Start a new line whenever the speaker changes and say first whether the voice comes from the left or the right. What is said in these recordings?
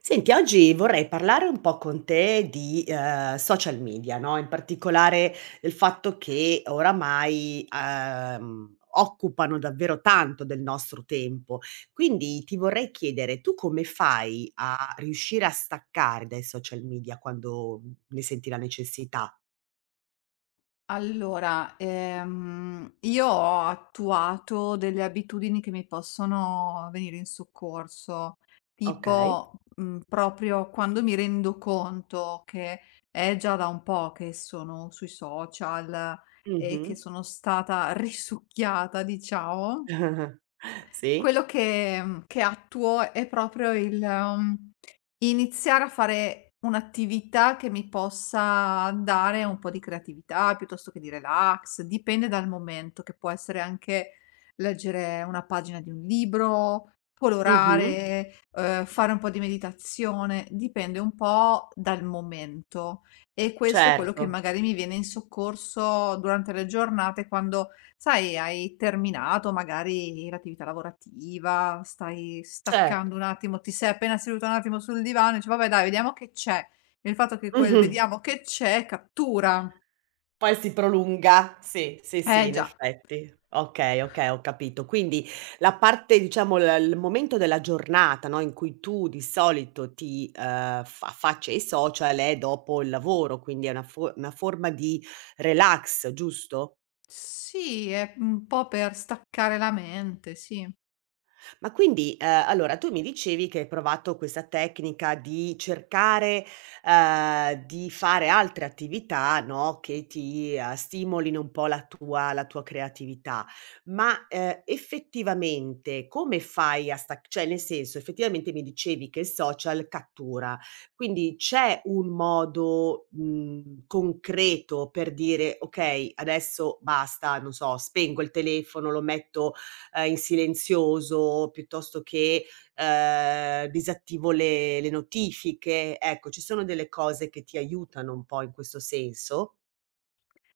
right: Senti, oggi vorrei parlare un po' con te di, social media, no, in particolare del fatto che oramai, occupano davvero tanto del nostro tempo. Quindi ti vorrei chiedere: tu come fai a riuscire a staccare dai social media quando ne senti la necessità?
left: Io ho attuato delle abitudini che mi possono venire in soccorso,
right: Okay.
left: tipo, proprio quando mi rendo conto che è già da un po' che sono sui social e che
right: Mh-mh.
left: sono stata risucchiata, diciamo
right: Sì.
left: quello che che attuo è proprio il, iniziare a fare un'attività che mi possa dare un po' di creatività, piuttosto che di relax, dipende dal momento, che può essere anche leggere una pagina di un libro,
right: Mh-mh.
left: colorare, fare un po' di meditazione, dipende un po' dal momento. E questo è quello
right: Certo,
left: che magari mi viene in soccorso durante le giornate quando sai, hai terminato magari l'attività lavorativa, stai
right: cer
left: staccando un attimo, ti sei appena seduta un attimo sul divano e dici: "Vabbè dai, vediamo che c'è". Il fatto che quel "vediamo che c'è" cattura.
right: Poi si prolunga, sì, sì, sì,
left: Eh
right: in
left: già.
right: effetti. Okay, okay, ho capito. Quindi la parte, diciamo, l il momento della giornata, no, in cui tu di solito ti, f affacci ai social è dopo il lavoro, quindi è una fo una forma di relax, giusto?
left: Sì, è un po' per staccare la mente, sì.
right: Ma quindi, allora tu mi dicevi che hai provato questa tecnica di cercare, di fare altre attività, no, che ti, stimolino un po' la tua creatività, ma, effettivamente come fai a stac cioè, nel senso, effettivamente mi dicevi che il social cattura, quindi c'è un modo, concreto per dire: "Okay, adesso basta", non so, spengo il telefono, lo metto, in silenzioso, piuttosto che, disattivo le notifiche. Ecco, ci sono delle cose che ti aiutano un po' in questo senso?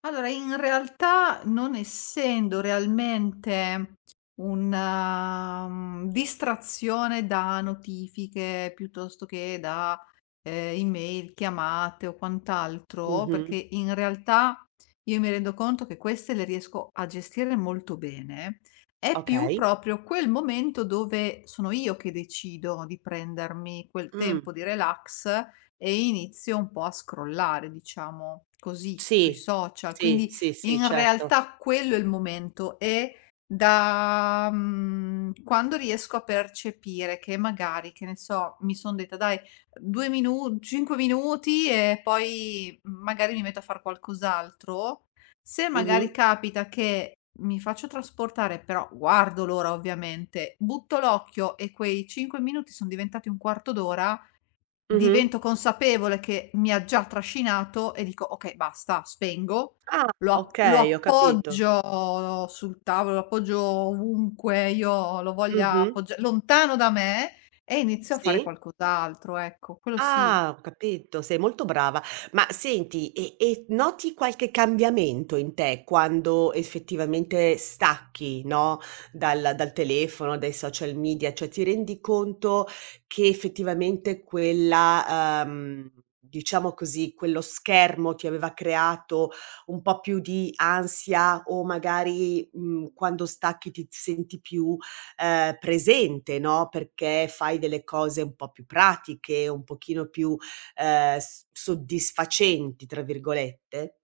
left: Allora, in realtà non essendo realmente una, distrazione da notifiche piuttosto che da, email, chiamate o quant'altro,
right: Mh-mh.
left: perché in realtà io mi rendo conto che queste le riesco a gestire molto bene, è più
right: Okay.
left: proprio quel momento dove sono io che decido di prendermi quel
right: Mh.
left: tempo di relax e inizio un po' a scrollare, diciamo così, sui
right: Sì,
left: social.
right: sì,
left: Quindi
right: sì, sì,
left: in
right: certo.
left: realtà quello è il momento e da, quando riesco a percepire che magari, che ne so, mi son detta: "Dai 2 minu 5 minuti e poi magari mi metto a far qualcos'altro", se
right: Mh-mh,
left: magari capita che mi faccio trasportare, però guardo l'ora ovviamente, butto l'occhio e quei 5 minuti son diventati un quarto d'ora.
right: mh-mh.
left: Divento consapevole che mi ha già trascinato e dico: "Okay, basta, spengo."
right: Ah,
left: Lo
right: okay, ho capito.
left: appoggio sul tavolo, lo appoggio ovunque io lo voglia
right: Mh-mh.
left: appoggia lontano da me e inizio a fare
right: Sì.
left: qualcos'altro, ecco. Quello sì,
right: Ah, ho capito, sei molto brava. Ma senti, e noti qualche cambiamento in te quando effettivamente stacchi, no, dal telefono, dai social media? Cioè, ti rendi conto che effettivamente quella, diciamo così, quello schermo ti aveva creato un po' più di ansia, o magari, quando stacchi ti senti più, presente, no, perché fai delle cose un po' più pratiche, un pochino più, s "soddisfacenti" tra virgolette.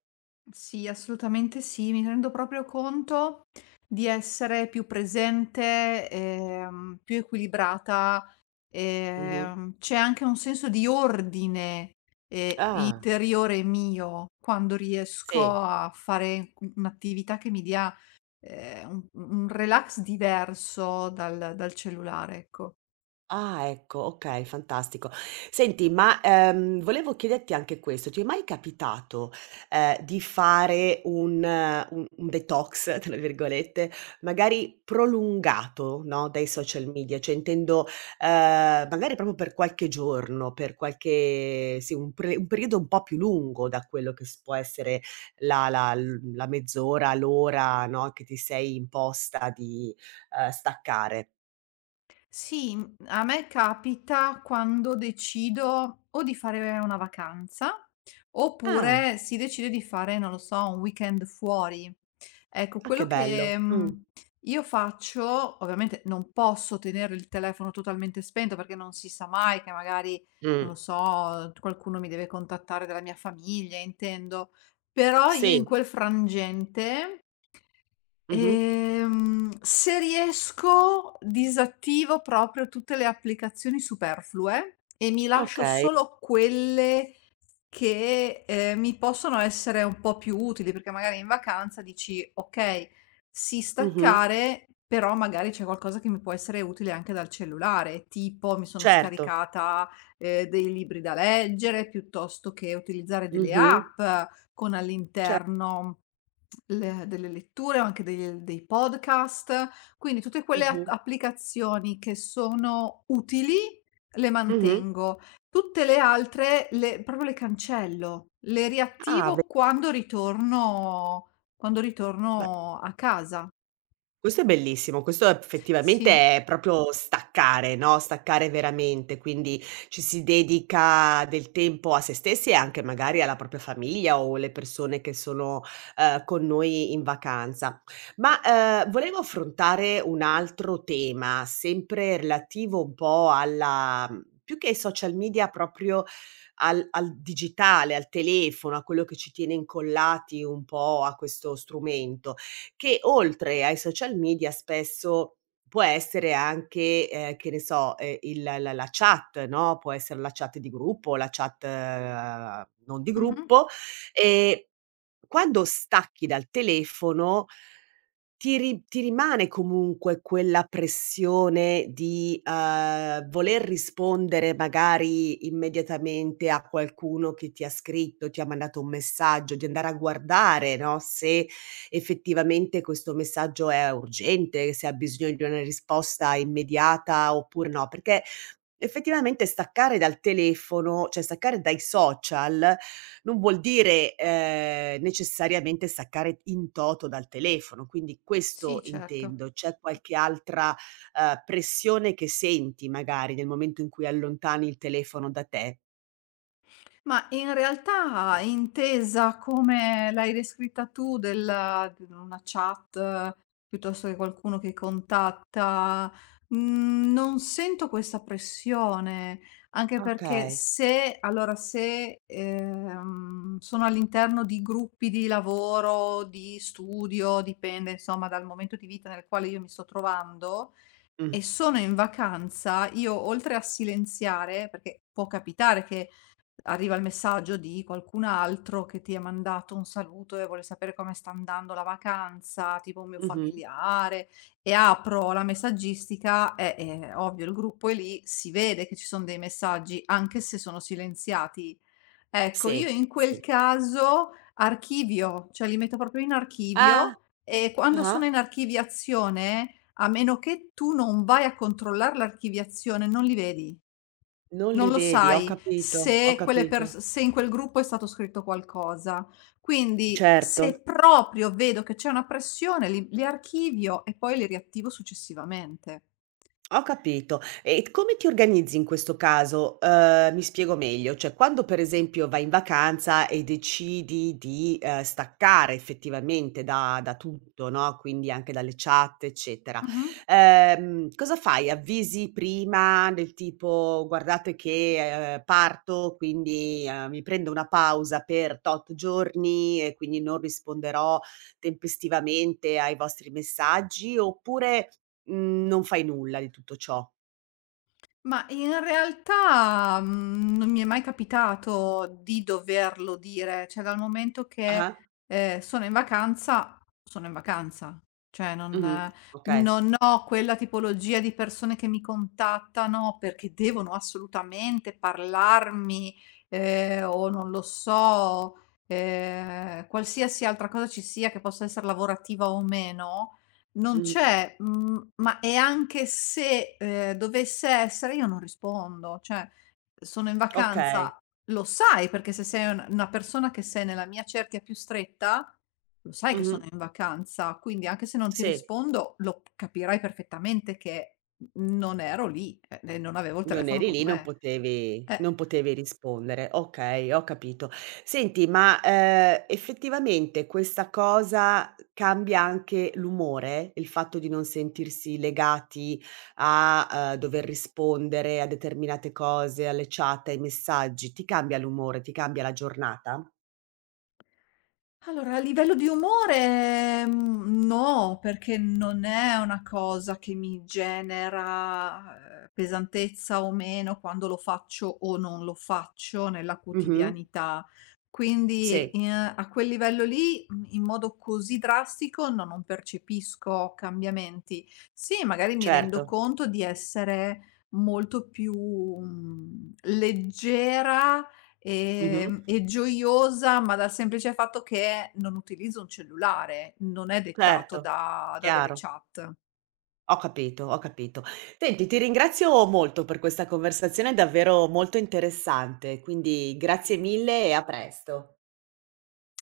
left: sì, assolutamente sì. Mi rendo proprio conto di essere più presente, più equilibrata.
right: Mh-mh.
left: C'è anche un senso di ordine,
right: Ah,
left: interiore mio quando riesco
right: sì.
left: a fare u un'attività che mi dia, un relax diverso dal cellulare, ecco.
right: Ah, ecco, okay, fantastico. Senti, ma, volevo chiederti anche questo: ti è mai capitato, di fare un "detox" tra virgolette, magari prolungato, no, dai social media? Cioè, intendo, magari proprio per qualche giorno, per qualche, sì, un pre un periodo un po' più lungo da quello che s può essere la la l la mezz'ora, l'ora, no, che ti sei imposta di, staccare.
left: Sì, a me capita quando decido o di fare una vacanza,
right: Ah.
left: oppure si decide di fare, non lo so, un weekend fuori. Ecco,
right: Ah, che
left: quello che,
right: bello. Mh.
left: mhmm, io faccio ovviamente non posso tenere il telefono totalmente spento, perché non si sa mai che magari,
right: Mh.
left: non lo so, qualcuno mi deve contattare della mia famiglia, intendo, però io in
right: Sì.
left: quel frangente,
right: Mh-mh.
left: Se riesco disattivo proprio tutte le applicazioni superflue e mi lascio
right: Okay.
left: solo quelle che, mi possono essere un po' più utili, perché magari in vacanza dici: "Okay, sì
right: Mh-mh.
left: staccare, però magari c'è qualcosa che mi può essere utile anche dal cellulare", tipo mi sono
right: Certo.
left: scaricata, dei libri da leggere, piuttosto che utilizzare delle
right: Mh-mh.
left: app con
right: Ce
left: all'interno le delle letture o anche dei podcast, quindi tutte quelle a
right: mh-mh.
left: applicazioni che sono utili le
right: Mh-mh.
left: mantengo, tutte le altre le proprio le cancello, le
right: Ah, ve
left: riattivo quando
right: beh,
left: ritorno a casa.
right: questo è bellissimo, questo
left: Sì,
right: effettivamente è proprio staccare, no, staccare veramente, quindi ci si dedica del tempo a se stessi e anche magari alla propria famiglia o le persone che sono, con noi in vacanza. Ma, volevo affrontare un altro tema, sempre relativo un po' alla, più che ai social media, proprio al digitale, al telefono, a quello che ci tiene incollati un po' a questo strumento, che oltre ai social media spesso può essere anche, che ne so, il la la chat, no, può essere la chat di gruppo, la chat, non di
left: mh-mh.
right: gruppo, ehm quando stacchi dal telefono ti rimane comunque quella pressione di, voler rispondere magari immediatamente a qualcuno che ti ha scritto, ti ha mandato un messaggio, di andare a guardare, no, se effettivamente questo messaggio è urgente, se ha bisogno di una risposta immediata oppure no, perché effettivamente staccare dal telefono, cioè staccare dai social non vuol dire, necessariamente staccare in toto dal telefono, quindi questo
left: Sì, certo.
right: intendo. C'è qualche altra, pressione che senti magari nel momento in cui allontani il telefono da te?
left: Ma in realtà è intesa come l'hai descritta tu del di una chat, piuttosto che qualcuno che contatta, non sento questa pressione, anche perché
right: Okay.
left: se allora se, sono all'interno di gruppi di lavoro, di studio, dipende insomma dal momento di vita nel quale io mi sto trovando
right: Mh.
left: e sono in vacanza, io oltre a silenziare, perché può capitare che arriva il messaggio di qualcun altro che ti ha mandato un saluto e vuole sapere come sta andando la vacanza, tipo un mio
right: Mh-mh.
left: familiare, e apro la messaggistica e, ovvio, il gruppo è lì, si vede che ci sono dei messaggi, anche se sono silenziati. Ecco, io
right: Sì,
left: in
right: sì.
left: quel caso archivio, cioè li metto proprio in
right: Ah.
left: archivio e quando sono in
right: Ah-ah.
left: archiviazione, a meno che tu non vai a controllare l'archiviazione, non li vedi.
right: Non
left: Non
right: li
left: lo
right: vedi, ho
left: sai
right: capito, ho
left: se quelle
right: capito.
left: pers se in quel gruppo è stato scritto qualcosa. Quindi
right: Certo.
left: se proprio vedo che c'è una pressione li archivio e poi li riattivo successivamente.
right: Ho capito. E t come ti organizzi in questo caso? Mi spiego meglio, cioè quando per esempio vai in vacanza e decidi di, staccare effettivamente da tutto, no, quindi anche dalle chat eccetera,
left: Mh-mh.
right: cosa fai? Avvisi prima del tipo: "Guardate che, parto, quindi, mi prendo una pausa per tot giorni e quindi non risponderò tempestivamente ai vostri messaggi." Oppure, non fai nulla di tutto ciò.
left: Ma in realtà, non mi è mai capitato di doverlo dire, cioè dal momento che,
right: Ah-ah.
left: sono in vacanza, sono in vacanza. Cioè non
right: Mh-mh.
left: eh,
right: Okay.
left: non ho quella tipologia di persone che mi contattano perché devono assolutamente parlarmi, o non lo so, qualsiasi altra cosa ci sia che possa essere lavorativa o meno, non
right: Mh-mh.
left: c'è, mhmm, ma e anche se, dovesse essere io non rispondo, cioè sono in
right: Okay.
left: vacanza, lo sai perché se sei un una persona che sei nella mia cerchia più stretta, lo sai che
right: Mh-mh.
left: sono in vacanza, quindi anche se non ti
right: Sì,
left: rispondo lo p capirai perfettamente che n non ero lì, e non avevo il
right: non
left: telefono
right: eri
left: con
right: lì, non
left: me.
right: potevi non
left: Eh.
right: potevi rispondere. Okay, ho capito. Senti, ma, effettivamente questa cosa cambia anche l'umore? Il fatto di non sentirsi legati a, dover rispondere a determinate cose, alle chat, ai messaggi, ti cambia l'umore, ti cambia la giornata?
left: Allora, a livello di umore, no, perché non è una cosa che mi genera, pesantezza o meno quando lo faccio o non lo faccio nella
right: Mh-mh.
left: quotidianità. Quindi
right: Sì,
left: in A quel livello lì, in modo così drastico no, non percepisco cambiamenti. Sì, magari mi rendo
right: certo.
left: conto di essere molto più, leggera.
right: Mh-mh.
left: E gioiosa, ma dal semplice fatto che non utilizzo un cellulare, non è dettato
right: Certo,
left: da delle
right: chiaro.
left: chat.
right: Ho capito, ho capito. Senti, ti ringrazio molto per questa conversazione davvero molto interessante, quindi grazie mille e a presto.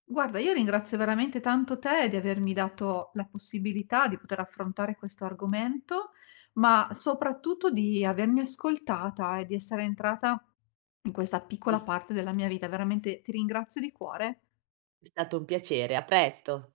left: Guarda, io ringrazio veramente tanto te di avermi dato la possibilità di poter affrontare questo argomento, ma soprattutto di avermi ascoltata e di essere entrata in questa piccola parte della mia vita. Veramente ti ringrazio di cuore.
right: È stato un piacere, a presto.